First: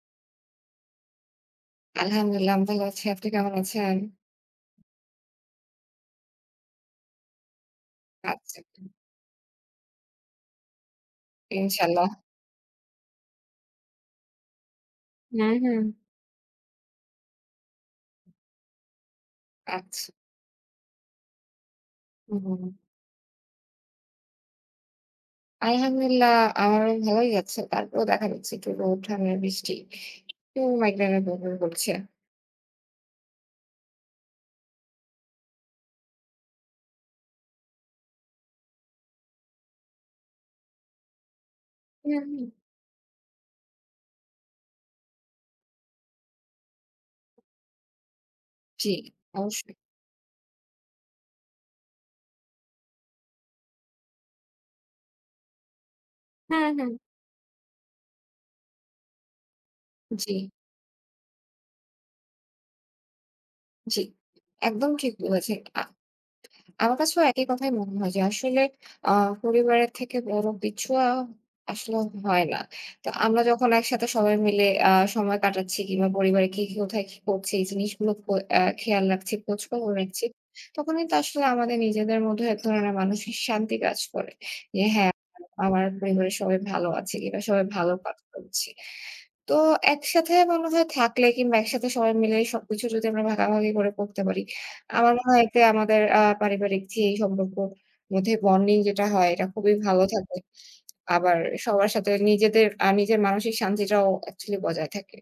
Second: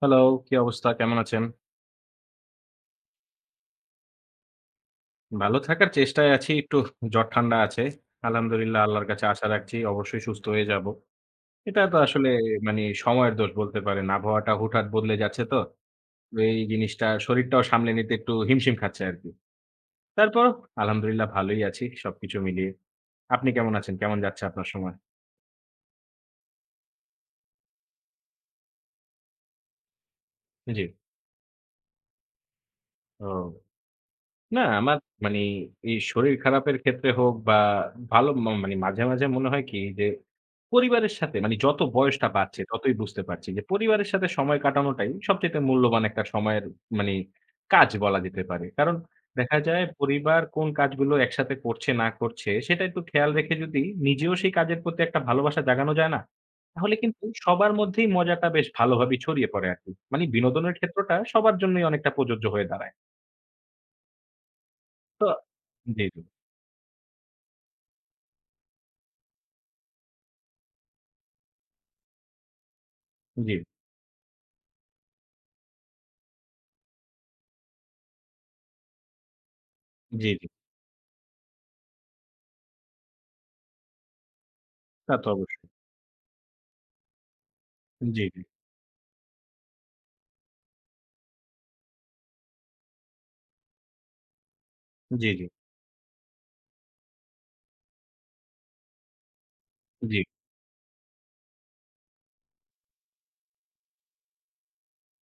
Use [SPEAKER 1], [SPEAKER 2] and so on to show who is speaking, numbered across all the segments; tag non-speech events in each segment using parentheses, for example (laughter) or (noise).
[SPEAKER 1] Hello, কি অবস্থা? কেমন আছেন?
[SPEAKER 2] আলহামদুলিল্লাহ আমি ভালো আছি। আপনি কেমন আছেন?
[SPEAKER 1] ভালো থাকার চেষ্টায় আছি। একটু জ্বর ঠান্ডা আছে।
[SPEAKER 2] আচ্ছা,
[SPEAKER 1] আলহামদুলিল্লাহ আল্লাহর কাছে আশা রাখছি অবশ্যই সুস্থ হয়ে যাব। এটা তো
[SPEAKER 2] ইনশাল্লাহ।
[SPEAKER 1] আসলে মানে সময়ের দোষ বলতে পারেন। আবহাওয়াটা হুটহাট বদলে যাচ্ছে
[SPEAKER 2] হুম,
[SPEAKER 1] তো।
[SPEAKER 2] হুম।
[SPEAKER 1] তো এই জিনিসটা শরীরটাও সামলে নিতে একটু হিমশিম খাচ্ছে আরকি।
[SPEAKER 2] আচ্ছা।
[SPEAKER 1] তারপরও আলহামদুলিল্লাহ ভালোই আছি সবকিছু
[SPEAKER 2] হুম।
[SPEAKER 1] মিলিয়ে। আপনি কেমন আছেন? কেমন যাচ্ছে আপনার সময়?
[SPEAKER 2] আলহামদুলিল্লাহ আমারও ভালোই যাচ্ছে। তারপরেও দেখা যাচ্ছে একটু রোদ, ঠান্ডা, বৃষ্টি, একটু
[SPEAKER 1] জি।
[SPEAKER 2] মাইগ্রেনের প্রবলেম করছে।
[SPEAKER 1] ও। না, আমার মানে এই শরীর খারাপের ক্ষেত্রে হোক বা ভালো মানে মাঝে, মাঝে মনে হয় কি যে পরিবারের সাথে মানে যত
[SPEAKER 2] হুম,
[SPEAKER 1] বয়সটা
[SPEAKER 2] হুম।
[SPEAKER 1] বাড়ছে ততই বুঝতে পারছি যে পরিবারের সাথে সময় কাটানোটাই সবচাইতে মূল্যবান একটা সময়ের মানে কাজ বলা যেতে পারে।
[SPEAKER 2] জি,
[SPEAKER 1] কারণ দেখা
[SPEAKER 2] অবশ্যই।
[SPEAKER 1] যায় পরিবার কোন কাজগুলো একসাথে করছে না করছে সেটা একটু খেয়াল রেখে যদি নিজেও সেই কাজের প্রতি একটা ভালোবাসা জাগানো যায় না?
[SPEAKER 2] হ্যাঁ, হ্যাঁ।
[SPEAKER 1] তাহলে কিন্তু সবার মধ্যেই মজাটা বেশ ভালোভাবেই ছড়িয়ে পড়ে আরকি। মানে
[SPEAKER 2] জি,
[SPEAKER 1] বিনোদনের ক্ষেত্রটা সবার জন্যই অনেকটা প্রযোজ্য হয়ে দাঁড়ায়।
[SPEAKER 2] জি। একদম ঠিক
[SPEAKER 1] তো
[SPEAKER 2] বলেছেন।
[SPEAKER 1] জি, জি।
[SPEAKER 2] আমার কাছেও একই কথাই মনে হয় যে আসলে আ পরিবারের থেকে বড় কিছু আসলে হয় না। তো আমরা
[SPEAKER 1] জি,
[SPEAKER 2] যখন একসাথে সবাই মিলে সময় কাটাচ্ছি কিংবা পরিবারে কে কোথায় কি করছে এই জিনিসগুলো খ আ খেয়াল রাখছি, খোঁজখবর রাখছি।
[SPEAKER 1] জি, জি।
[SPEAKER 2] তখন কিন্তু আসলে আমাদের নিজেদের মধ্যে এক ধরনের মানসিক শান্তি কাজ করে। যে হ্যাঁ,
[SPEAKER 1] তা তো অবশ্যই।
[SPEAKER 2] আমার পরিবারের সবাই ভালো আছে কিংবা সবাই ভালো কাজ
[SPEAKER 1] জি, জি,
[SPEAKER 2] করছে। তো একসাথে মনে হয় থাকলে কিংবা একসাথে সবাই মিলে সবকিছু যদি আমরা ভাগাভাগি করে করতে পারি আমার মনে
[SPEAKER 1] জি,
[SPEAKER 2] হয়
[SPEAKER 1] জি,
[SPEAKER 2] এতে আমাদের পারিবারিক যে সম্পর্ক মধ্যে বন্ডিং যেটা হয় এটা খুবই ভালো
[SPEAKER 1] জি।
[SPEAKER 2] থাকে। আবার সবার সাথে নিজেদের নিজের মানসিক শান্তিটাও অ্যাকচুয়ালি বজায় থাকে।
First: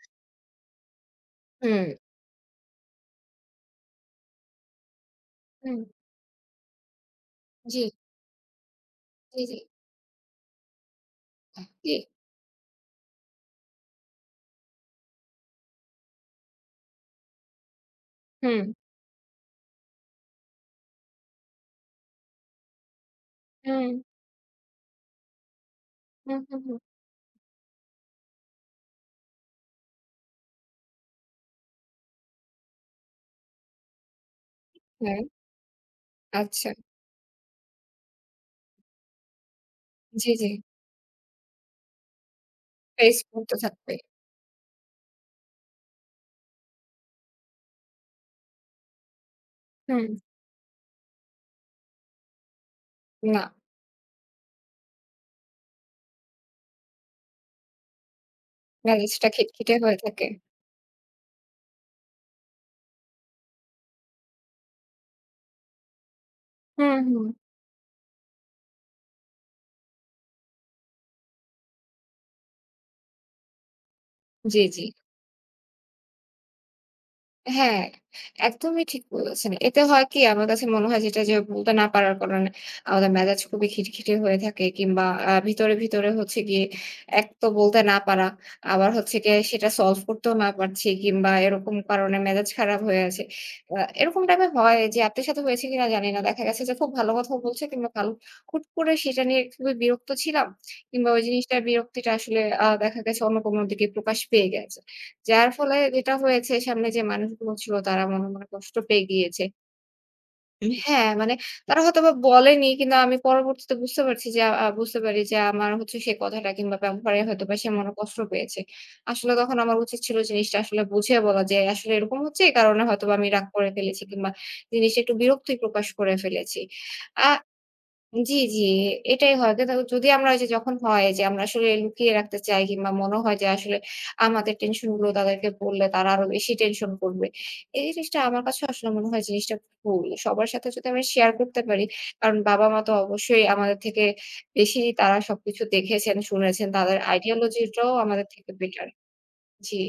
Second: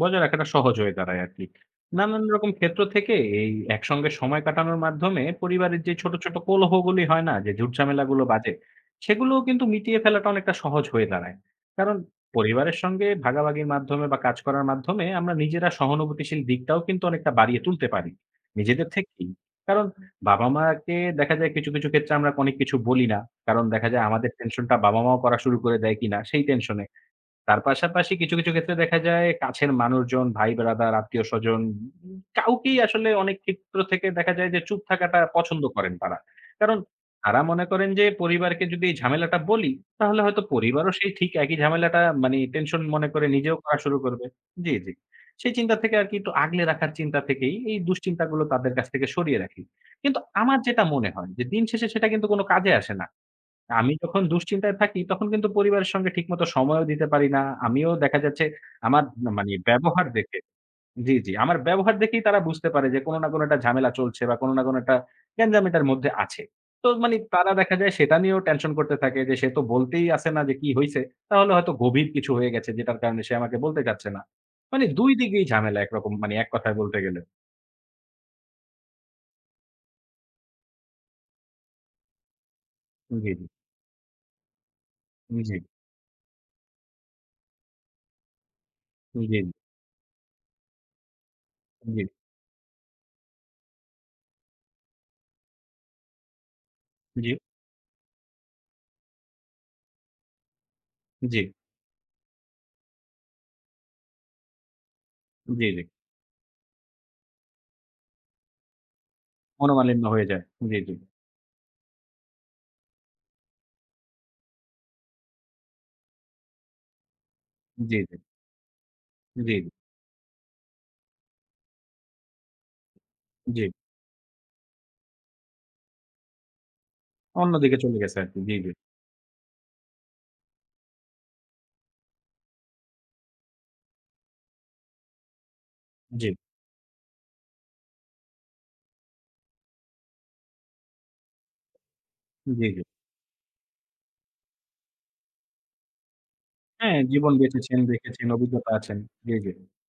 [SPEAKER 1] বজায় রাখাটা সহজ হয়ে দাঁড়ায় আরকি।
[SPEAKER 2] হুম,
[SPEAKER 1] নানান রকম ক্ষেত্র থেকে এই একসঙ্গে সময় কাটানোর মাধ্যমে
[SPEAKER 2] হুম।
[SPEAKER 1] পরিবারের যে ছোট, ছোট কোলাহলগুলি হয় না? যে
[SPEAKER 2] জি,
[SPEAKER 1] ঝুটঝামেলাগুলো বাজে, সেগুলোও
[SPEAKER 2] জি, জি।
[SPEAKER 1] কিন্তু মিটিয়ে ফেলাটা অনেকটা সহজ হয়ে দাঁড়ায়।
[SPEAKER 2] জি।
[SPEAKER 1] কারণ পরিবারের সঙ্গে ভাগাভাগির মাধ্যমে বা কাজ করার মাধ্যমে আমরা নিজেরা সহানুভূতিশীল দিকটাও কিন্তু অনেকটা বাড়িয়ে তুলতে পারি,
[SPEAKER 2] হুম,
[SPEAKER 1] নিজেদের থেকেই। কারণ বাবা-মাকে দেখা যায় কিছু, কিছু ক্ষেত্রে আমরা অনেক কিছু বলি না। কারণ দেখা
[SPEAKER 2] হুম,
[SPEAKER 1] যায় আমাদের টেনশনটা বাবা-মাও করা শুরু করে দেয় কিনা
[SPEAKER 2] হুম,
[SPEAKER 1] সেই
[SPEAKER 2] হুম, হুম।
[SPEAKER 1] টেনশনে। তার পাশাপাশি কিছু, কিছু ক্ষেত্রে দেখা যায় কাছের মানুষজন, ভাই-ব্রাদার, আত্মীয়স্বজন কাউকেই আসলে অনেক ক্ষেত্র থেকে দেখা যায় যে চুপ থাকাটা
[SPEAKER 2] হ্যাঁ,
[SPEAKER 1] পছন্দ করেন তারা।
[SPEAKER 2] আচ্ছা।
[SPEAKER 1] কারণ তারা মনে করেন যে পরিবারকে যদি এই ঝামেলাটা বলি, তাহলে
[SPEAKER 2] জি,
[SPEAKER 1] হয়তো
[SPEAKER 2] জি।
[SPEAKER 1] পরিবারও সেই ঠিক একই ঝামেলাটা মানে টেনশন মনে করে
[SPEAKER 2] Facebook তো
[SPEAKER 1] নিজেও করা শুরু
[SPEAKER 2] থাকবেই।
[SPEAKER 1] করবে। জি, জি। সেই চিন্তা থেকে আরকি একটু আগলে রাখার চিন্তা থেকেই এই দুশ্চিন্তাগুলো তাদের কাছ থেকে সরিয়ে রাখি।
[SPEAKER 2] হুম,
[SPEAKER 1] কিন্তু আমার যেটা মনে হয় যে দিন শেষে সেটা কিন্তু কোনো কাজে আসে না।
[SPEAKER 2] না
[SPEAKER 1] আমি যখন দুশ্চিন্তায় থাকি তখন কিন্তু পরিবারের সঙ্গে ঠিকমতো সময়ও দিতে পারি না। আমিও দেখা যাচ্ছে আমার
[SPEAKER 2] মেজাজটা
[SPEAKER 1] মানে
[SPEAKER 2] খিটখিটে হয়ে
[SPEAKER 1] ব্যবহার
[SPEAKER 2] থাকে।
[SPEAKER 1] দেখে জি, জি। আমার ব্যবহার দেখেই তারা বুঝতে পারে যে কোন না কোন একটা ঝামেলা চলছে বা কোন না কোন একটা গ্যাঞ্জাম এটার মধ্যে আছে। তো
[SPEAKER 2] হুম,
[SPEAKER 1] মানে
[SPEAKER 2] হুম।
[SPEAKER 1] তারা দেখা যায় সেটা নিয়েও টেনশন করতে থাকে যে সে তো বলতেই আসে না যে কি হইছে। তাহলে হয়তো গভীর কিছু হয়ে গেছে যেটার কারণে সে আমাকে বলতে চাচ্ছে না।
[SPEAKER 2] জি, জি।
[SPEAKER 1] মানে ২ দিকেই ঝামেলা একরকম মানে এক কথায় বলতে গেলে।
[SPEAKER 2] হ্যাঁ, একদমই ঠিক বলেছেন। এতে হয় কি আমার কাছে মনে হয় যেটা যে বলতে না পারার কারণে আমাদের
[SPEAKER 1] জি,
[SPEAKER 2] মেজাজ
[SPEAKER 1] জি,
[SPEAKER 2] খুবই খিটখিটে হয়ে থাকে কিংবা
[SPEAKER 1] জি,
[SPEAKER 2] ভিতরে, ভিতরে হচ্ছে গিয়ে এক তো বলতে না পারা, আবার হচ্ছে
[SPEAKER 1] জি,
[SPEAKER 2] গিয়ে
[SPEAKER 1] জি,
[SPEAKER 2] সেটা সলভ করতেও না পারছি কিংবা এরকম
[SPEAKER 1] জি,
[SPEAKER 2] কারণে মেজাজ খারাপ হয়ে আছে। আ এরকম টাইপে হয় যে আপনার সাথে হয়েছে কিনা জানি না। দেখা গেছে যে খুব ভালো
[SPEAKER 1] জি, জি,
[SPEAKER 2] কথাও বলছে কিংবা ভালো হুট করে সেটা নিয়ে খুবই বিরক্ত ছিলাম কিংবা ওই
[SPEAKER 1] জি।
[SPEAKER 2] জিনিসটার বিরক্তিটা আসলে দেখা গেছে অন্য কোনো দিকে প্রকাশ পেয়ে গেছে। যার
[SPEAKER 1] জি
[SPEAKER 2] ফলে যেটা হয়েছে সামনে যে মানুষগুলো ছিল তারা মনে, মনে কষ্ট পেয়ে গিয়েছে।
[SPEAKER 1] মনোমালিন্য হয়ে যায়। জি, জি,
[SPEAKER 2] হ্যাঁ, মানে তারা হয়তোবা বলেনি কিন্তু আমি পরবর্তীতে বুঝতে পারছি যে আ বুঝতে পারি যে আমার হচ্ছে সেই কথাটা কিংবা ব্যবহারে হয়তোবা সে মনে
[SPEAKER 1] জি। জি
[SPEAKER 2] কষ্ট পেয়েছে। আসলে
[SPEAKER 1] জি,
[SPEAKER 2] তখন আমার উচিত ছিল জিনিসটা আসলে বুঝিয়ে বলা যে আসলে এরকম হচ্ছে এই কারণে হয়তোবা আমি রাগ
[SPEAKER 1] জি।
[SPEAKER 2] করে ফেলেছি কিংবা জিনিসটা একটু বিরক্তি প্রকাশ করে ফেলেছি। আ
[SPEAKER 1] অন্যদিকে চলে গেছে
[SPEAKER 2] জি,
[SPEAKER 1] আরকি। জি,
[SPEAKER 2] জি।
[SPEAKER 1] জি।
[SPEAKER 2] এটাই হয়। কিন্তু যদি আমরা ওই যে যখন হয় যে আমরা আসলে লুকিয়ে রাখতে চাই কিংবা মনে হয় যে আসলে আমাদের টেনশন গুলো তাদেরকে বললে তারা আরো
[SPEAKER 1] জি,
[SPEAKER 2] বেশি টেনশন করবে। এই জিনিসটা আমার কাছে আসলে মনে হয় জিনিসটা ভুল। সবার সাথে যদি আমরা শেয়ার করতে পারি, কারণ
[SPEAKER 1] জি,
[SPEAKER 2] বাবা-মা
[SPEAKER 1] জি।
[SPEAKER 2] তো অবশ্যই আমাদের থেকে বেশি তারা সবকিছু দেখেছেন, শুনেছেন। তাদের
[SPEAKER 1] হ্যাঁ, জীবন বেঁচেছেন,
[SPEAKER 2] আইডিওলজিটাও আমাদের
[SPEAKER 1] দেখেছেন,
[SPEAKER 2] থেকে
[SPEAKER 1] অভিজ্ঞতা
[SPEAKER 2] বেটার।
[SPEAKER 1] আছেন। জি, জি।
[SPEAKER 2] জি।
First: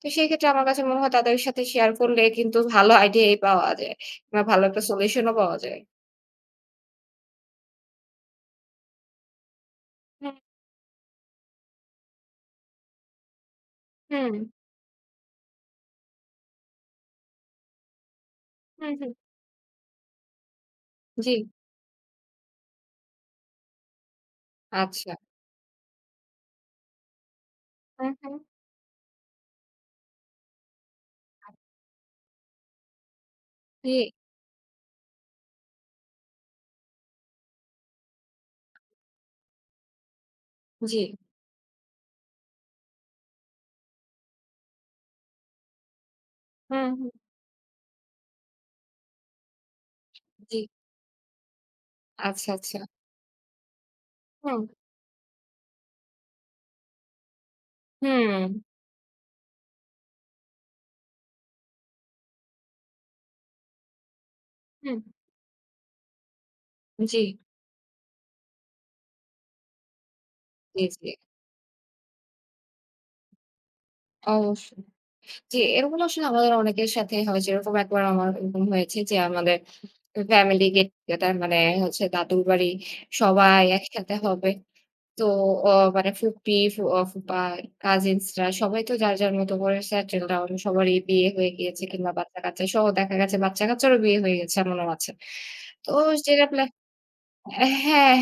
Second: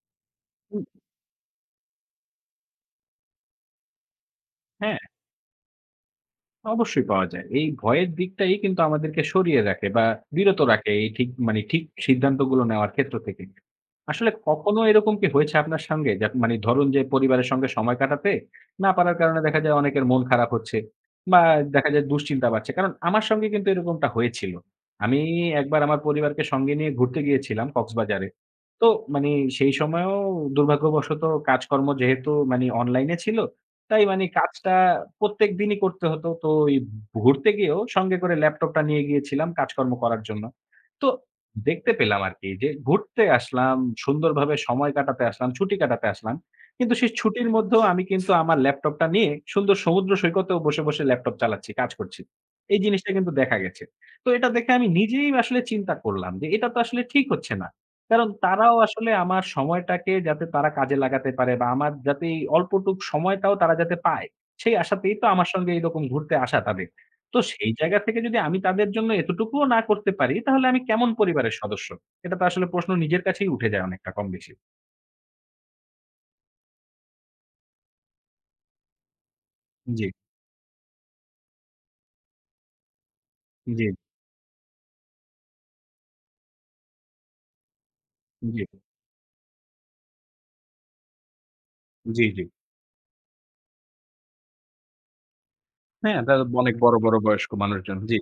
[SPEAKER 2] তো সেই ক্ষেত্রে আমার কাছে
[SPEAKER 1] উম
[SPEAKER 2] মনে হয় তাদের সাথে শেয়ার করলে কিন্তু ভালো আইডিয়াই পাওয়া যায়। বা ভালো একটা
[SPEAKER 1] হ্যাঁ।
[SPEAKER 2] সলিউশন ও পাওয়া যায়।
[SPEAKER 1] অবশ্যই পাওয়া যায়। এই ভয়ের দিকটাই কিন্তু আমাদেরকে সরিয়ে রাখে বা
[SPEAKER 2] হুম,
[SPEAKER 1] বিরত রাখে এই ঠিক মানে ঠিক সিদ্ধান্তগুলো নেওয়ার ক্ষেত্র থেকে। আসলে
[SPEAKER 2] হুম,
[SPEAKER 1] কখনো এরকম কি হয়েছে আপনার সঙ্গে? যে মানে ধরুন যে পরিবারের সঙ্গে সময় কাটাতে না
[SPEAKER 2] হুম, হুম।
[SPEAKER 1] পারার কারণে দেখা যায় অনেকের মন খারাপ হচ্ছে
[SPEAKER 2] জি।
[SPEAKER 1] বা দেখা যায় দুশ্চিন্তা বাড়ছে। কারণ আমার সঙ্গে কিন্তু এরকমটা হয়েছিল।
[SPEAKER 2] আচ্ছা।
[SPEAKER 1] আমি একবার আমার পরিবারকে সঙ্গে নিয়ে ঘুরতে গিয়েছিলাম
[SPEAKER 2] হুম,
[SPEAKER 1] কক্সবাজারে।
[SPEAKER 2] হুম।
[SPEAKER 1] তো মানে সেই সময়েও দুর্ভাগ্যবশত কাজকর্ম যেহেতু মানে অনলাইনে ছিল
[SPEAKER 2] জি,
[SPEAKER 1] তাই মানে কাজটা প্রত্যেকদিনই করতে হতো। তো ওই ঘুরতে গিয়েও সঙ্গে করে ল্যাপটপটা নিয়ে গিয়েছিলাম কাজকর্ম করার জন্য।
[SPEAKER 2] জি।
[SPEAKER 1] তো দেখতে পেলাম আরকি যে ঘুরতে আসলাম, সুন্দরভাবে সময় কাটাতে আসলাম, ছুটি কাটাতে আসলাম।
[SPEAKER 2] হুম,
[SPEAKER 1] কিন্তু
[SPEAKER 2] হুম।
[SPEAKER 1] সেই ছুটির মধ্যেও আমি কিন্তু আমার ল্যাপটপটা নিয়ে সুন্দর সমুদ্র
[SPEAKER 2] জি।
[SPEAKER 1] সৈকতেও বসে, বসে ল্যাপটপ চালাচ্ছি, কাজ করছি।
[SPEAKER 2] আচ্ছা, আচ্ছা।
[SPEAKER 1] এই জিনিসটা কিন্তু দেখা গেছে। তো এটা
[SPEAKER 2] হুম,
[SPEAKER 1] দেখে আমি নিজেই আসলে চিন্তা করলাম যে এটা তো আসলে ঠিক হচ্ছে না। কারণ
[SPEAKER 2] হুম,
[SPEAKER 1] তারাও আসলে আমার সময়টাকে যাতে তারা কাজে লাগাতে পারে বা আমার যাতে এই অল্পটুক সময়টাও তারা যাতে পায়, সেই
[SPEAKER 2] হুম।
[SPEAKER 1] আশাতেই তো আমার সঙ্গে এরকম ঘুরতে আসা তাদের।
[SPEAKER 2] জি,
[SPEAKER 1] তো সেই জায়গা থেকে যদি আমি তাদের জন্য এতটুকুও না করতে পারি, তাহলে আমি
[SPEAKER 2] জি, জি।
[SPEAKER 1] কেমন পরিবারের সদস্য? এটা তো আসলে প্রশ্ন নিজের কাছেই উঠে যায় অনেকটা কম বেশি।
[SPEAKER 2] অবশ্যই। জি, এরকম আসলে আমাদের অনেকের সাথে হয় যেরকম একবার আমার এরকম হয়েছে যে আমাদের
[SPEAKER 1] জি,
[SPEAKER 2] ফ্যামিলি গেট টুগেদার মানে হচ্ছে দাদুর বাড়ি সবাই
[SPEAKER 1] জি,
[SPEAKER 2] একসাথে হবে। তো অ মানে ফুপি, ফু অ ফুপা, কাজিনসরা
[SPEAKER 1] জি,
[SPEAKER 2] সবাই তো যার, যার মতো করে সেটেল ডাউন সবারই বিয়ে হয়ে গিয়েছে কিংবা
[SPEAKER 1] জি, জি।
[SPEAKER 2] বাচ্চা-কাচ্চা সহ দেখা গেছে বাচ্চা-কাচ্চারও বিয়ে হয়ে গেছে এমনও আছে। তো
[SPEAKER 1] হ্যাঁ, তারা
[SPEAKER 2] যেটা প্ল্যান
[SPEAKER 1] অনেক বড়, বড় বয়স্ক মানুষজন।
[SPEAKER 2] হ্যাঁ,
[SPEAKER 1] জি,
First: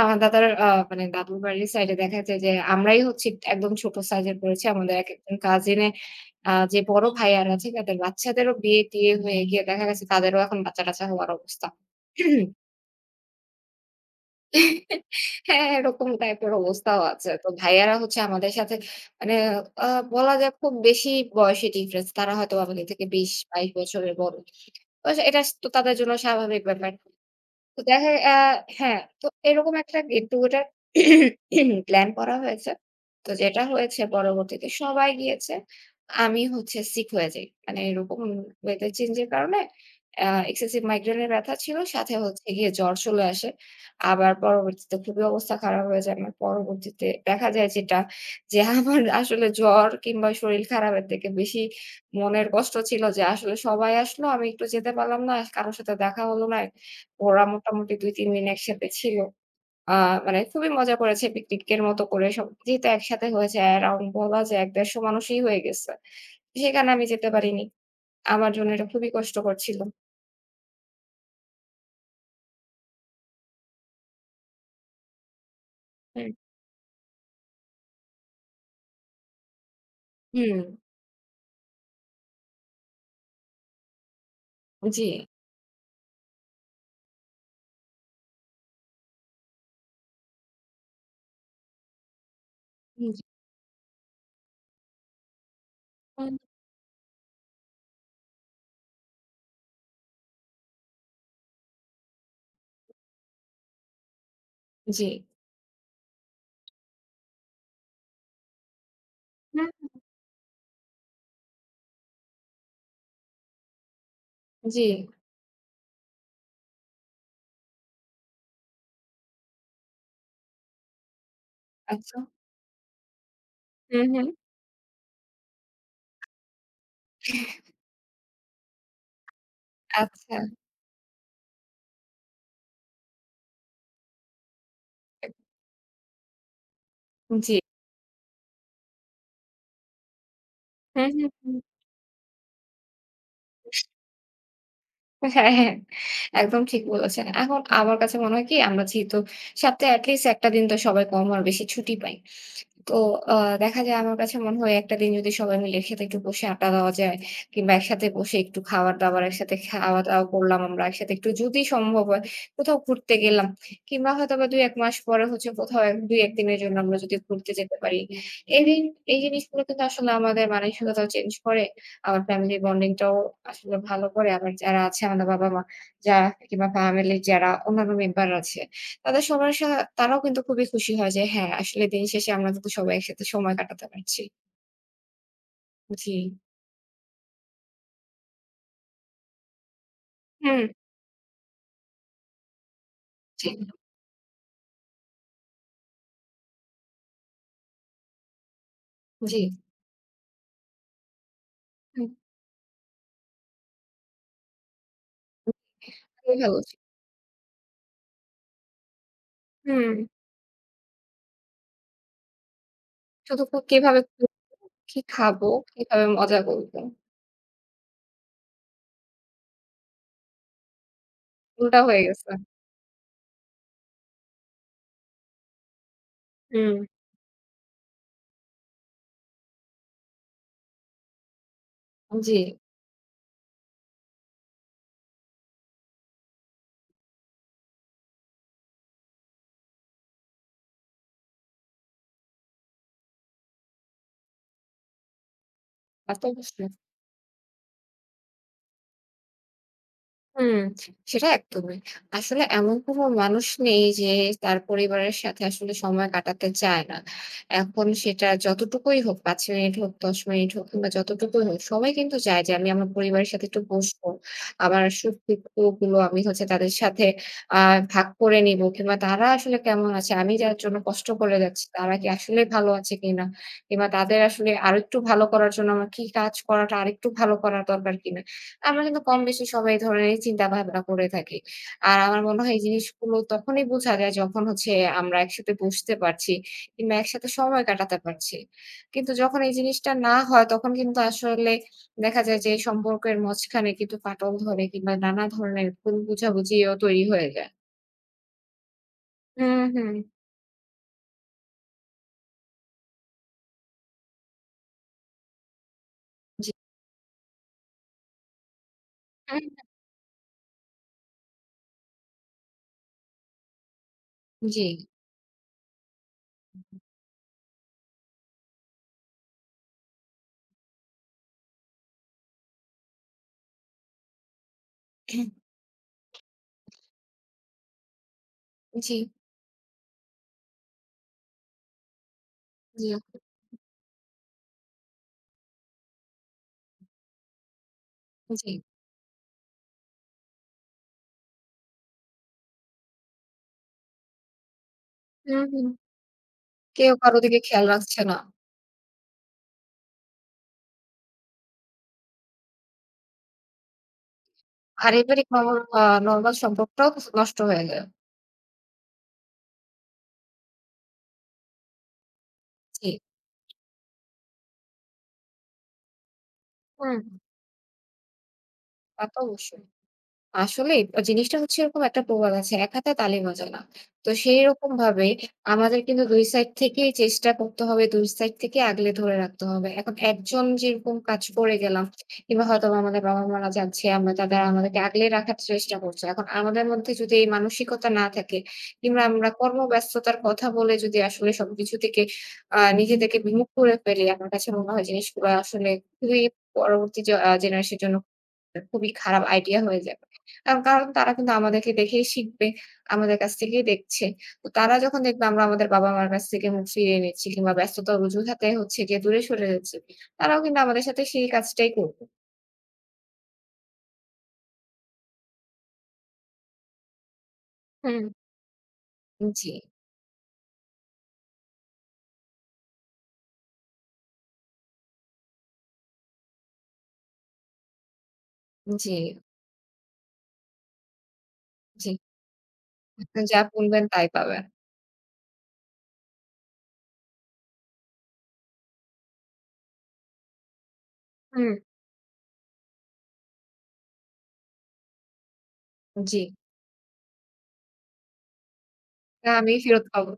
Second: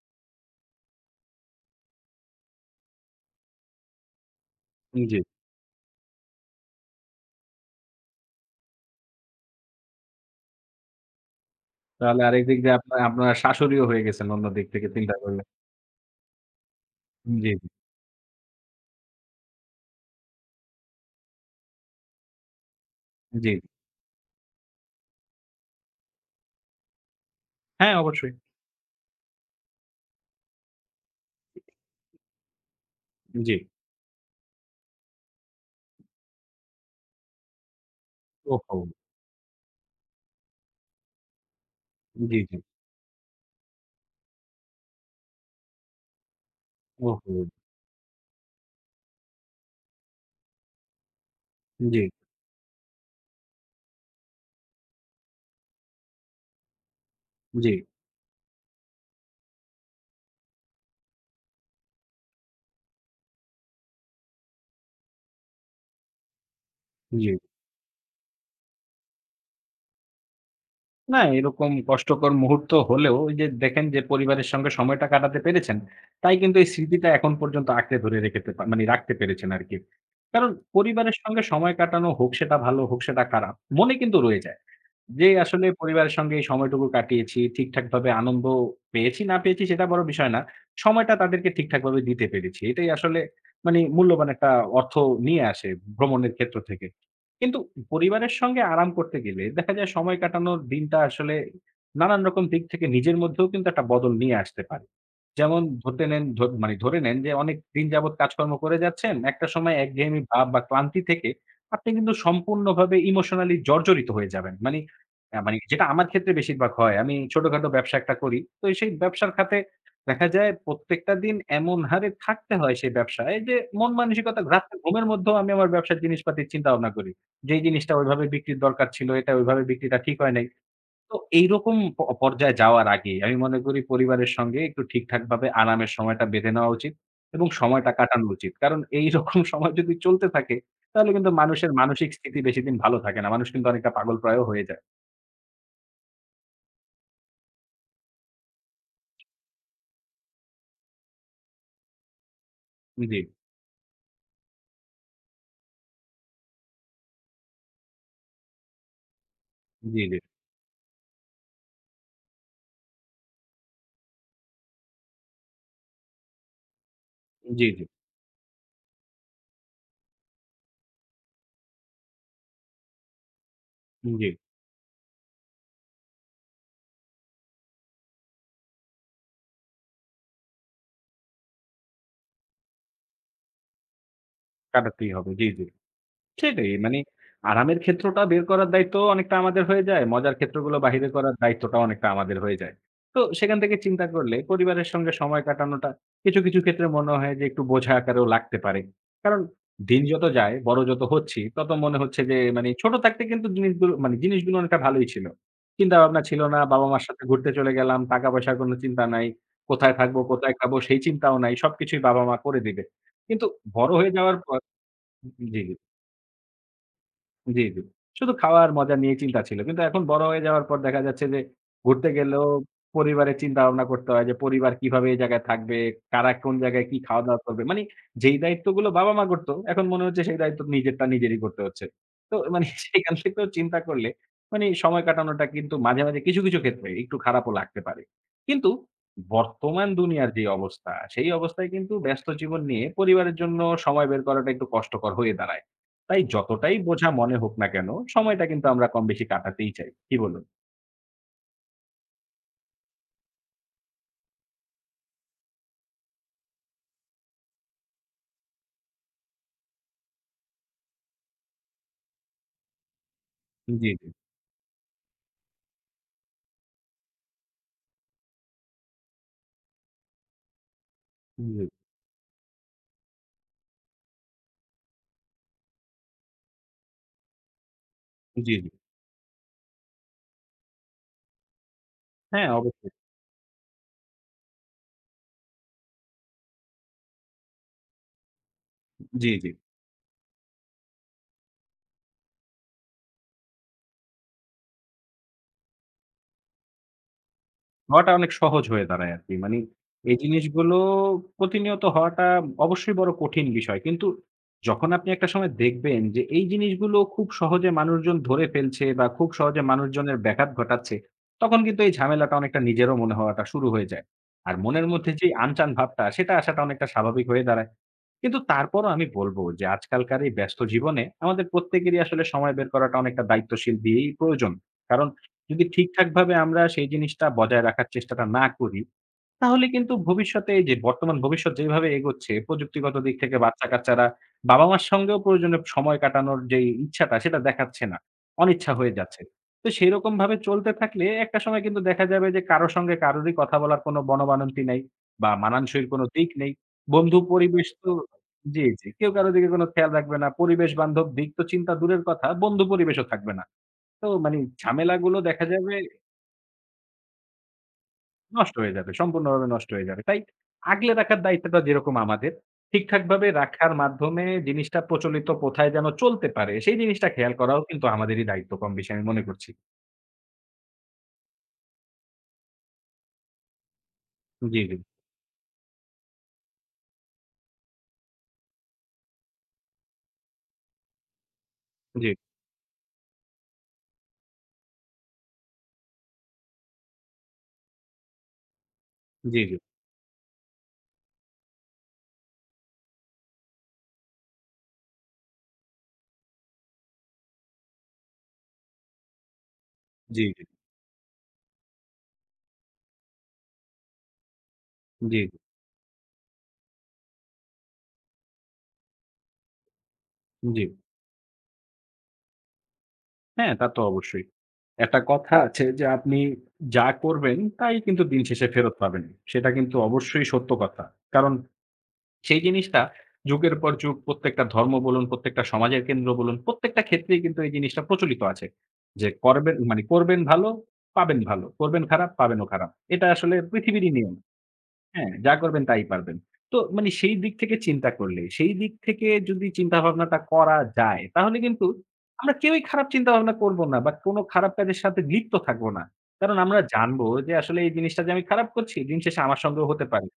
[SPEAKER 2] আমার দাদার মানে দাদুর বাড়ির সাইডে দেখা যায় যে আমরাই হচ্ছি একদম ছোট সাইজের পড়েছি। আমাদের
[SPEAKER 1] জি।
[SPEAKER 2] একেকজন কাজিনে যে বড় ভাইয়ারা আছে তাদের বাচ্চাদেরও বিয়ে-টিয়ে হয়ে গিয়ে দেখা গেছে তাদেরও এখন বাচ্চা-টাচ্চা হওয়ার অবস্থা।
[SPEAKER 1] তাহলে আরেক দিক দিয়ে আপনার আপনারা শাশুড়িও হয়ে গেছেন অন্য দিক থেকে চিন্তা করলে।
[SPEAKER 2] হ্যাঁ, এরকম টাইপের অবস্থাও আছে।
[SPEAKER 1] জি,
[SPEAKER 2] তো
[SPEAKER 1] জি,
[SPEAKER 2] ভাইয়ারা হচ্ছে আমাদের সাথে মানে আ বলা যায় খুব বেশি বয়সী ডিফারেন্স। তারা হয়তো আমাদের থেকে
[SPEAKER 1] জি।
[SPEAKER 2] ২০-২২ বছরের বড়। তো এটা তো তাদের জন্য স্বাভাবিক ব্যাপার। তো
[SPEAKER 1] হ্যাঁ,
[SPEAKER 2] দেখা
[SPEAKER 1] অবশ্যই।
[SPEAKER 2] আ হ্যাঁ, তো এরকম একটা গেট টুগেদার প্লান করা হয়েছে। তো
[SPEAKER 1] জি।
[SPEAKER 2] যেটা হয়েছে পরবর্তীতে সবাই গিয়েছে। আমি হচ্ছে সিক হয়ে যাই। মানে এরকম
[SPEAKER 1] ওহো!
[SPEAKER 2] ওয়েদার চেঞ্জ এর কারণে এক্সেসিভ মাইগ্রেন এর ব্যথা ছিল। সাথে
[SPEAKER 1] জি,
[SPEAKER 2] হচ্ছে
[SPEAKER 1] জি।
[SPEAKER 2] গিয়ে জ্বর চলে আসে। আবার পরবর্তীতে খুবই অবস্থা খারাপ হয়ে যায়। আমার পরবর্তীতে
[SPEAKER 1] ওহো!
[SPEAKER 2] দেখা যায় যেটা যে আমার আসলে জ্বর কিংবা শরীর খারাপের থেকে বেশি
[SPEAKER 1] জি,
[SPEAKER 2] মনের কষ্ট ছিল যে আসলে সবাই আসলো। আমি একটু যেতে পারলাম না। কারো সাথে দেখা হলো না। ওরা
[SPEAKER 1] জি,
[SPEAKER 2] মোটামুটি ২-৩ দিন একসাথে ছিল। আ মানে খুবই মজা করেছে পিকনিকের মতো করে সব যেহেতু একসাথে হয়েছে অ্যারাউন্ড বলা যায় ১-১৫০ মানুষই হয়ে গেছে। সেখানে আমি যেতে
[SPEAKER 1] জি।
[SPEAKER 2] পারিনি। আমার জন্য এটা খুবই কষ্টকর ছিল।
[SPEAKER 1] না এরকম কষ্টকর মুহূর্ত হলেও ওই যে দেখেন যে পরিবারের সঙ্গে সময়টা কাটাতে পেরেছেন,
[SPEAKER 2] হুম।
[SPEAKER 1] তাই কিন্তু এই স্মৃতিটা এখন পর্যন্ত আঁকড়ে ধরে রেখেতে পা মানে রাখতে পেরেছেন আরকি। কারণ
[SPEAKER 2] হুম,
[SPEAKER 1] পরিবারের সঙ্গে সময় কাটানো হোক সেটা ভালো, হোক সেটা খারাপ, মনে কিন্তু রয়ে যায়।
[SPEAKER 2] জি,
[SPEAKER 1] যে আসলে পরিবারের সঙ্গে এই সময়টুকু কাটিয়েছি, ঠিকঠাকভাবে আনন্দ পেয়েছি না পেয়েছি সেটা বড় বিষয় না। সময়টা তাদেরকে ঠিকঠাকভাবে দিতে পেরেছি। এটাই
[SPEAKER 2] হুম,
[SPEAKER 1] আসলে মানে মূল্যবান একটা অর্থ নিয়ে আসে ভ্রমণের
[SPEAKER 2] হুম।
[SPEAKER 1] ক্ষেত্র থেকে। কিন্তু পরিবারের সঙ্গে আরাম করতে গেলে দেখা যায় সময় কাটানোর দিনটা আসলে নানান রকম দিক থেকে নিজের মধ্যেও কিন্তু একটা বদল নিয়ে আসতে পারে।
[SPEAKER 2] জি,
[SPEAKER 1] যেমন ধরতে নেন ধ মানে ধরে নেন যে অনেক দিন যাবৎ কাজকর্ম করে যাচ্ছেন। একটা সময়
[SPEAKER 2] হুম।
[SPEAKER 1] একঘেয়েমি ভাব বা ক্লান্তি থেকে আপনি কিন্তু সম্পূর্ণভাবে ইমোশনালি জর্জরিত হয়ে যাবেন। মানে
[SPEAKER 2] জি,
[SPEAKER 1] মানে যেটা আমার ক্ষেত্রে বেশিরভাগ হয়। আমি ছোটখাটো ব্যবসা একটা করি। তো সেই ব্যবসার খাতে দেখা যায় প্রত্যেকটা দিন এমন হারে
[SPEAKER 2] আচ্ছা।
[SPEAKER 1] থাকতে হয় সেই ব্যবসায় যে মন
[SPEAKER 2] হুম, হুম।
[SPEAKER 1] মানসিকতা রাত্রে ঘুমের মধ্যেও আমি আমার ব্যবসার জিনিসপাতির চিন্তা ভাবনা করি। যে এই জিনিসটা ওইভাবে বিক্রির দরকার ছিল, এটা ওইভাবে বিক্রিটা ঠিক হয়
[SPEAKER 2] আচ্ছা,
[SPEAKER 1] নাই। তো এইরকম পর্যায়ে যাওয়ার আগে আমি মনে করি পরিবারের সঙ্গে একটু ঠিকঠাকভাবে আরামের সময়টা বেঁধে নেওয়া উচিত এবং
[SPEAKER 2] জি।
[SPEAKER 1] সময়টা কাটানো উচিত। কারণ এইরকম (laughs) সময় যদি চলতে থাকে
[SPEAKER 2] হুম,
[SPEAKER 1] তাহলে
[SPEAKER 2] হুম,
[SPEAKER 1] কিন্তু
[SPEAKER 2] হুম।
[SPEAKER 1] মানুষের মানসিক স্থিতি বেশিদিন ভালো থাকে না। মানুষ কিন্তু অনেকটা পাগলপ্রায়ও হয়ে যায়।
[SPEAKER 2] হ্যাঁ, হ্যাঁ, একদম ঠিক বলেছেন। এখন আমার কাছে মনে হয় কি আমরা যেহেতু সপ্তাহে এট লিস্ট ১ টা দিন তো সবাই কম আর বেশি ছুটি পাই। তো
[SPEAKER 1] জি।
[SPEAKER 2] আ দেখা যায় আমার কাছে মনে হয় একটা দিন যদি সবাই মিলে একসাথে একটু বসে আড্ডা দেওয়া যায় কিংবা একসাথে বসে একটু খাবার-দাবার একসাথে
[SPEAKER 1] জি, জি।
[SPEAKER 2] খাওয়া-দাওয়া করলাম আমরা। একসাথে একটু যদি সম্ভব হয় কোথাও ঘুরতে গেলাম কিংবা হয়তোবা ২-১ মাস পরে হচ্ছে কোথাও এক ২-১ দিনের জন্য আমরা যদি ঘুরতে
[SPEAKER 1] জি,
[SPEAKER 2] যেতে
[SPEAKER 1] জি।
[SPEAKER 2] পারি। এই দিন এই জিনিসগুলো কিন্তু আসলে আমাদের মানসিকতাও চেঞ্জ করে। আবার ফ্যামিলি বন্ডিংটাও আসলে ভালো করে।
[SPEAKER 1] জি।
[SPEAKER 2] আবার যারা আছে আমাদের বাবা-মা যারা কিংবা ফ্যামিলির যারা অন্যান্য মেম্বার আছে তাদের সবার সা তারাও কিন্তু খুবই খুশি হয় যে হ্যাঁ, আসলে দিন শেষে আমরা কিন্তু সবাই একসাথে সময় কাটাতে পারছি।
[SPEAKER 1] কাটাতেই হবে। জি, জি।
[SPEAKER 2] জি।
[SPEAKER 1] সেটাই মানে আরামের ক্ষেত্রটা বের করার দায়িত্ব অনেকটা আমাদের হয়ে যায়। মজার
[SPEAKER 2] হুম,
[SPEAKER 1] ক্ষেত্রগুলো বাহিরে করার দায়িত্বটা অনেকটা আমাদের হয়ে যায়। তো
[SPEAKER 2] জি,
[SPEAKER 1] সেখান থেকে চিন্তা করলে পরিবারের সঙ্গে সময় কাটানোটা কিছু, কিছু ক্ষেত্রে মনে হয় যে একটু বোঝা আকারেও লাগতে পারে।
[SPEAKER 2] জি।
[SPEAKER 1] কারণ দিন যত যায়, বড় যত হচ্ছি, তত মনে
[SPEAKER 2] হুম।
[SPEAKER 1] হচ্ছে যে মানে ছোট থাকতে কিন্তু জিনিসগুলো মানে জিনিসগুলো অনেকটা ভালোই ছিল। চিন্তাভাবনা
[SPEAKER 2] খুবই
[SPEAKER 1] ছিল
[SPEAKER 2] ভালো
[SPEAKER 1] না,
[SPEAKER 2] ছিল।
[SPEAKER 1] বাবা-মার সাথে ঘুরতে চলে গেলাম, টাকা-পয়সার কোনো চিন্তা নাই,
[SPEAKER 2] হুম,
[SPEAKER 1] কোথায় থাকবো, কোথায় খাবো সেই চিন্তাও নাই। সবকিছুই বাবা-মা করে দিবে।
[SPEAKER 2] শুধু
[SPEAKER 1] কিন্তু বড়
[SPEAKER 2] কিভাবে
[SPEAKER 1] হয়ে
[SPEAKER 2] (unintelligible) ঘুরবো,
[SPEAKER 1] যাওয়ার পর
[SPEAKER 2] কি খাবো,
[SPEAKER 1] জি।
[SPEAKER 2] কিভাবে মজা করব।
[SPEAKER 1] জি, জি। শুধু খাওয়ার মজা নিয়ে চিন্তা ছিল। কিন্তু এখন বড় হয়ে যাওয়ার পর দেখা যাচ্ছে যে
[SPEAKER 2] উল্টা হয়ে
[SPEAKER 1] ঘুরতে
[SPEAKER 2] গেছে।
[SPEAKER 1] গেলেও পরিবারের চিন্তা-ভাবনা করতে হয় যে পরিবার কিভাবে এই জায়গায় থাকবে, কারা কোন
[SPEAKER 2] হুম,
[SPEAKER 1] জায়গায় কি খাওয়া-দাওয়া করবে। মানে যেই দায়িত্বগুলো বাবা-মা করত, এখন মনে হচ্ছে সেই দায়িত্ব নিজেরটা নিজেরই করতে হচ্ছে।
[SPEAKER 2] জি,
[SPEAKER 1] তো মানে (laughs) সেখান থেকেও চিন্তা করলে মানে সময় কাটানোটা কিন্তু মাঝে, মাঝে কিছু, কিছু ক্ষেত্রে একটু খারাপও লাগতে পারে। কিন্তু বর্তমান দুনিয়ার যে অবস্থা, সেই অবস্থায় কিন্তু ব্যস্ত জীবন নিয়ে পরিবারের জন্য সময় বের করাটা একটু কষ্টকর হয়ে দাঁড়ায়।
[SPEAKER 2] তা
[SPEAKER 1] তাই
[SPEAKER 2] তো অবশ্যই।
[SPEAKER 1] যতটাই বোঝা মনে হোক না কেন, সময়টা কিন্তু আমরা কম বেশি কাটাতেই চাই। কি বলুন?
[SPEAKER 2] হুম, সেটা একদমই। আসলে এমন কোনো মানুষ নেই যে তার পরিবারের সাথে আসলে সময় কাটাতে চায় না। এখন সেটা যতটুকুই হোক ৫ মিনিট হোক, ১০ মিনিট হোক কিংবা যতটুকুই হোক সবাই কিন্তু চায় যে আমি আমার পরিবারের সাথে একটু
[SPEAKER 1] জি, জি।
[SPEAKER 2] বসবো। আমার সুখ-দুঃখগুলো আমি হচ্ছে তাদের সাথে আ ভাগ করে নিবো কিংবা তারা আসলে কেমন আছে? আমি যার জন্য কষ্ট করে
[SPEAKER 1] জি, জি।
[SPEAKER 2] যাচ্ছি তারা কি আসলে ভালো আছে কিনা? কিংবা তাদের আসলে আরেকটু ভালো করার জন্য আমার কি কাজ করাটা আরেকটু ভালো করা দরকার কিনা?
[SPEAKER 1] জি
[SPEAKER 2] আমরা কিন্তু কমবেশি সবাই এই ধরনের চিন্তা-ভাবনা করে থাকি। আর আমার মনে
[SPEAKER 1] হ্যাঁ,
[SPEAKER 2] হয় এই
[SPEAKER 1] অবশ্যই।
[SPEAKER 2] জিনিসগুলো তখনই বোঝা যায় যখন হচ্ছে আমরা একসাথে বসতে পারছি কিংবা একসাথে সময় কাটাতে পারছি। কিন্তু
[SPEAKER 1] জি,
[SPEAKER 2] যখন
[SPEAKER 1] জি।
[SPEAKER 2] এই জিনিসটা না হয় তখন কিন্তু আসলে দেখা যায় যে সম্পর্কের মাঝখানে কিন্তু ফাটল ধরে কিংবা নানা ধরনের ভুল বুঝাবুঝিও তৈরি হয়ে যায়।
[SPEAKER 1] হওয়াটা অনেক সহজ হয়ে দাঁড়ায় আরকি। মানি
[SPEAKER 2] হুম, হুম।
[SPEAKER 1] এই জিনিসগুলো প্রতিনিয়ত হওয়াটা অবশ্যই বড় কঠিন বিষয়। কিন্তু যখন আপনি একটা সময় দেখবেন যে এই
[SPEAKER 2] জি।
[SPEAKER 1] জিনিসগুলো খুব সহজে মানুষজন ধরে ফেলছে বা খুব
[SPEAKER 2] হুম,
[SPEAKER 1] সহজে মানুষজনের ব্যাঘাত ঘটাচ্ছে, তখন কিন্তু এই ঝামেলাটা অনেকটা নিজেরও মনে হওয়াটা শুরু হয়ে যায়।
[SPEAKER 2] হুম,
[SPEAKER 1] আর
[SPEAKER 2] জি।
[SPEAKER 1] মনের মধ্যে যে আনচান ভাবটা সেটা আসাটা অনেকটা স্বাভাবিক হয়ে দাঁড়ায়। কিন্তু তারপরও আমি বলব যে আজকালকার এই ব্যস্ত জীবনে আমাদের প্রত্যেকেরই আসলে সময় বের করাটা অনেকটা দায়িত্বশীল দিয়েই প্রয়োজন। কারণ যদি ঠিকঠাকভাবে আমরা সেই জিনিসটা বজায় রাখার চেষ্টাটা না করি,
[SPEAKER 2] জি,
[SPEAKER 1] তাহলে কিন্তু ভবিষ্যতে এই যে বর্তমান ভবিষ্যৎ যেভাবে এগোচ্ছে
[SPEAKER 2] জি,
[SPEAKER 1] প্রযুক্তিগত দিক থেকে বাচ্চা-কাচ্চারা বাবা-মার সঙ্গেও প্রয়োজনে সময় কাটানোর যেই ইচ্ছাটা সেটা দেখাচ্ছে না।
[SPEAKER 2] জি।
[SPEAKER 1] অনিচ্ছা হয়ে যাচ্ছে। তো সেইরকমভাবে চলতে থাকলে একটা সময় কিন্তু দেখা যাবে যে কারো সঙ্গে কারোরই কথা বলার কোনো বনবানন্তি নেই বা
[SPEAKER 2] হুম, হুম।
[SPEAKER 1] মানানসইর কোনো দিক নেই।
[SPEAKER 2] কেউ
[SPEAKER 1] বন্ধু
[SPEAKER 2] কারো দিকে খেয়াল
[SPEAKER 1] পরিবেশ তো
[SPEAKER 2] রাখছে না।
[SPEAKER 1] জি, জি। কেউ কারো দিকে কোনো খেয়াল রাখবে না। পরিবেশ বান্ধব দিক তো চিন্তা দূরের কথা, বন্ধু পরিবেশও থাকবে না। তো মানে
[SPEAKER 2] আর
[SPEAKER 1] ঝামেলাগুলো
[SPEAKER 2] পারিবারিক
[SPEAKER 1] দেখা
[SPEAKER 2] নরমাল
[SPEAKER 1] যাবে
[SPEAKER 2] নরমাল সম্পর্কটাও নষ্ট হয়ে যায়।
[SPEAKER 1] নষ্ট হয়ে যাবে। সম্পূর্ণভাবে নষ্ট হয়ে যাবে। তাই আগলে রাখার দায়িত্বটা যেরকম আমাদের,
[SPEAKER 2] জি।
[SPEAKER 1] ঠিকঠাকভাবে রাখার মাধ্যমে জিনিসটা প্রচলিত প্রথায় যেন চলতে পারে, সেই
[SPEAKER 2] হুম, হুম,
[SPEAKER 1] জিনিসটা খেয়াল করাও কিন্তু আমাদেরই দায়িত্ব কম বেশি
[SPEAKER 2] তা
[SPEAKER 1] আমি
[SPEAKER 2] তো
[SPEAKER 1] মনে করছি।
[SPEAKER 2] অবশ্যই। আসলেই জিনিসটা হচ্ছে এরকম একটা প্রবাদ আছে, "এক হাতে তালি বাজে না।" তো
[SPEAKER 1] জি,
[SPEAKER 2] সেইরকম
[SPEAKER 1] জি,
[SPEAKER 2] ভাবে আমাদের কিন্তু ২ সাইড থেকেই চেষ্টা করতে হবে, ২ সাইড থেকে আগলে ধরে রাখতে হবে। এখন একজন যেরকম কাজ করে গেলাম
[SPEAKER 1] জি,
[SPEAKER 2] কিংবা হয়তোবা আমাদের বাবা-মারা যাচ্ছে, আমরা তাদের আমাদেরকে আগলে রাখার চেষ্টা করছে। এখন আমাদের মধ্যে যদি এই মানসিকতা না থাকে কিংবা আমরা
[SPEAKER 1] জি, জি,
[SPEAKER 2] কর্মব্যস্ততার কথা বলে যদি আসলে সবকিছু থেকে নিজেদেরকে বিমুখ করে ফেলি, আমার কাছে মনে হয় জিনিসগুলো আসলে খুবই পরবর্তী জ আ জেনারেশন এর জন্য খুবই খারাপ আইডিয়া হয়ে যাবে।
[SPEAKER 1] জি,
[SPEAKER 2] কারণ তারা কিন্তু আমাদেরকে দেখেই শিখবে, আমাদের কাছ থেকেই দেখছে। তো তারা যখন
[SPEAKER 1] জি,
[SPEAKER 2] দেখবে
[SPEAKER 1] জি,
[SPEAKER 2] আমরা আমাদের বাবা-মার কাছ থেকে মুখ ফিরিয়ে নিচ্ছি কিংবা ব্যস্ততার অজুহাতে হচ্ছে গিয়ে দূরে সরে যাচ্ছি, তারাও
[SPEAKER 1] জি,
[SPEAKER 2] কিন্তু
[SPEAKER 1] জি।
[SPEAKER 2] আমাদের সাথে সেই কাজটাই করবে।
[SPEAKER 1] হ্যাঁ, তা তো অবশ্যই। একটা কথা আছে যে আপনি যা করবেন তাই কিন্তু
[SPEAKER 2] হুম।
[SPEAKER 1] দিন শেষে ফেরত পাবেন। সেটা
[SPEAKER 2] জি,
[SPEAKER 1] কিন্তু অবশ্যই সত্য কথা। কারণ সেই জিনিসটা যুগের পর যুগ প্রত্যেকটা ধর্ম বলুন, প্রত্যেকটা সমাজের কেন্দ্র বলুন, প্রত্যেকটা ক্ষেত্রেই কিন্তু এই জিনিসটা প্রচলিত আছে।
[SPEAKER 2] জি,
[SPEAKER 1] যে করবেন মানে করবেন ভালো, পাবেন ভালো। করবেন
[SPEAKER 2] জি।
[SPEAKER 1] খারাপ, পাবেনও খারাপ। এটা আসলে
[SPEAKER 2] যা বলবেন
[SPEAKER 1] পৃথিবীরই
[SPEAKER 2] তাই
[SPEAKER 1] নিয়ম।
[SPEAKER 2] পাবেন।
[SPEAKER 1] হ্যাঁ, যা করবেন তাই পারবেন। তো মানে সেই দিক থেকে চিন্তা করলে, সেই দিক থেকে যদি চিন্তাভাবনাটা করা যায়, তাহলে
[SPEAKER 2] হুম।
[SPEAKER 1] কিন্তু আমরা কেউই খারাপ চিন্তাভাবনা করব না বা কোনো খারাপ কাজের সাথে লিপ্ত থাকব না।
[SPEAKER 2] জি।
[SPEAKER 1] কারণ আমরা জানবো যে আসলে এই জিনিসটা যে আমি খারাপ করছি, দিন শেষে
[SPEAKER 2] না
[SPEAKER 1] আমার
[SPEAKER 2] আমি
[SPEAKER 1] সঙ্গেও
[SPEAKER 2] ফেরত
[SPEAKER 1] হতে পারে।
[SPEAKER 2] পাবো।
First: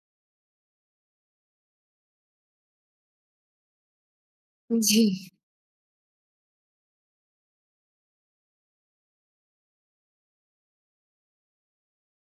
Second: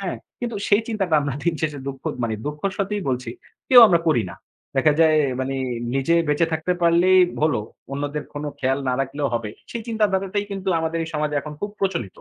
[SPEAKER 1] হ্যাঁ, কিন্তু সেই চিন্তাটা আমরা দিন শেষে দুঃখ মানে দুঃখর সাথেই বলছি, কেউ আমরা করি না। দেখা
[SPEAKER 2] জি,
[SPEAKER 1] যায় মানে নিজে বেঁচে থাকতে পারলেই হলো, অন্যদের কোনো খেয়াল না রাখলেও হবে। সেই চিন্তাধারাটাই কিন্তু আমাদের এই সমাজে এখন খুব প্রচলিত।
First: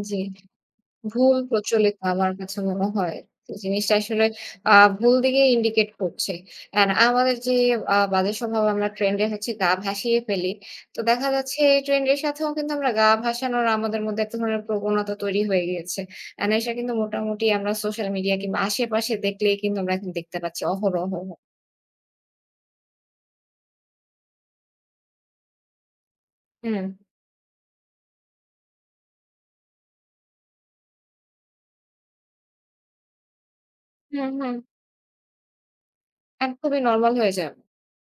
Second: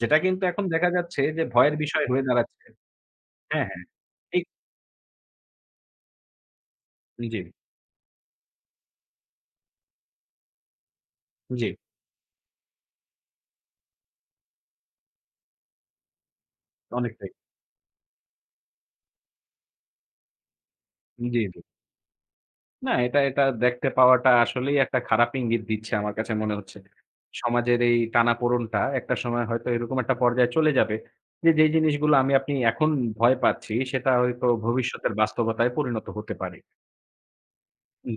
[SPEAKER 1] যেটা
[SPEAKER 2] জি।
[SPEAKER 1] কিন্তু এখন দেখা যাচ্ছে
[SPEAKER 2] ভুল
[SPEAKER 1] যে ভয়ের
[SPEAKER 2] প্রচলিত
[SPEAKER 1] বিষয় হয়ে
[SPEAKER 2] আমার কাছে
[SPEAKER 1] দাঁড়াচ্ছে।
[SPEAKER 2] মনে হয়। যে
[SPEAKER 1] হ্যাঁ, হ্যাঁ।
[SPEAKER 2] জিনিসটা আসলে
[SPEAKER 1] এই
[SPEAKER 2] আ ভুল দিকে ইন্ডিকেট করছে। অ্যান্ড আমাদের
[SPEAKER 1] জি,
[SPEAKER 2] যে বাজে স্বভাব আমরা ট্রেন্ড এ হচ্ছে গা ভাসিয়ে ফেলি। তো দেখা যাচ্ছে
[SPEAKER 1] জি,
[SPEAKER 2] ট্রেন্ড এর সাথেও কিন্তু আমরা গা ভাসানোর আমাদের মধ্যে এক ধরনের প্রবণতা তৈরি হয়ে গিয়েছে। অ্যান্ড এটা কিন্তু
[SPEAKER 1] অনেকটাই।
[SPEAKER 2] মোটামুটি আমরা সোশ্যাল মিডিয়া কিংবা আশেপাশে দেখলেই কিন্তু আমরা এখন দেখতে পাচ্ছি অহরহ।
[SPEAKER 1] জি, জি। না, এটা দেখতে পাওয়াটা আসলেই একটা খারাপ ইঙ্গিত দিচ্ছে আমার কাছে মনে হচ্ছে।
[SPEAKER 2] হুম,
[SPEAKER 1] সমাজের এই টানাপোড়েনটা একটা সময় হয়তো এরকম একটা পর্যায়ে চলে যাবে যে, যেই জিনিসগুলো আমি আপনি এখন ভয় পাচ্ছি, সেটা
[SPEAKER 2] হুম,
[SPEAKER 1] হয়তো
[SPEAKER 2] হুম।
[SPEAKER 1] ভবিষ্যতের বাস্তবতায় পরিণত হতে পারে।
[SPEAKER 2] একদমই নরমাল হয়ে যাবে।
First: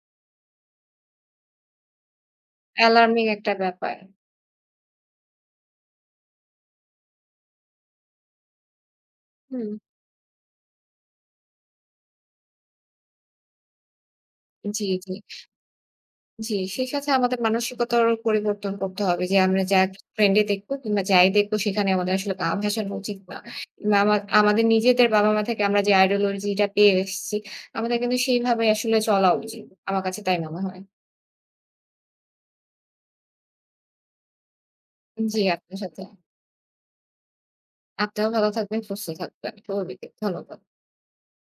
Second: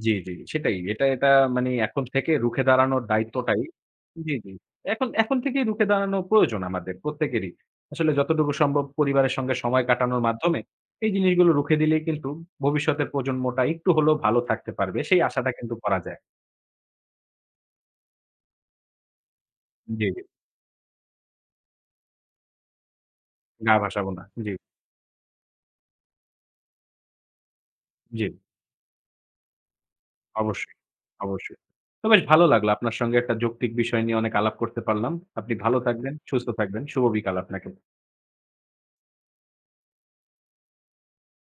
[SPEAKER 1] জি, জি। সেটাই। এটা এটা মানে এখন থেকে রুখে দাঁড়ানোর
[SPEAKER 2] অ্যালার্মিং একটা
[SPEAKER 1] দায়িত্বটাই
[SPEAKER 2] ব্যাপার।
[SPEAKER 1] জি, জি। এখন এখন থেকেই রুখে দাঁড়ানো প্রয়োজন আমাদের প্রত্যেকেরই। আসলে যতটুকু সম্ভব পরিবারের সঙ্গে
[SPEAKER 2] হুম,
[SPEAKER 1] সময় কাটানোর মাধ্যমে এই জিনিসগুলো রুখে দিলেই কিন্তু ভবিষ্যতের প্রজন্মটা একটু হলেও ভালো থাকতে
[SPEAKER 2] জি,
[SPEAKER 1] পারবে।
[SPEAKER 2] জি।
[SPEAKER 1] সেই আশাটা কিন্তু করা যায়।
[SPEAKER 2] জি, সেই সাথে আমাদের মানসিকতারও পরিবর্তন করতে হবে যে আমরা যা
[SPEAKER 1] জি, জি।
[SPEAKER 2] ট্রেন্ডে দেখবো কিংবা যাই দেখবো সেখানে আমাদের আসলে গা ভাসানো উচিত না।
[SPEAKER 1] গা
[SPEAKER 2] কিংবা
[SPEAKER 1] ভাসাবো না। জি,
[SPEAKER 2] আমাদের নিজেদের বাবা-মা থেকে আমরা যে আইডিওলজি টা পেয়ে এসেছি, আমাদের কিন্তু
[SPEAKER 1] জি।
[SPEAKER 2] সেইভাবে আসলে চলা উচিত। আমার কাছে তাই মনে
[SPEAKER 1] অবশ্যই,
[SPEAKER 2] হয়।
[SPEAKER 1] অবশ্যই। তো বেশ ভালো লাগলো আপনার সঙ্গে একটা যৌক্তিক বিষয় নিয়ে অনেক আলাপ করতে পারলাম।
[SPEAKER 2] জি,
[SPEAKER 1] আপনি
[SPEAKER 2] আপনার
[SPEAKER 1] ভালো
[SPEAKER 2] সাথে।
[SPEAKER 1] থাকবেন, সুস্থ থাকবেন। শুভ বিকাল আপনাকে।
[SPEAKER 2] আপনিও ভালো থাকবেন, সুস্থ থাকবেন। শুভ বিকেল। ধন্যবাদ।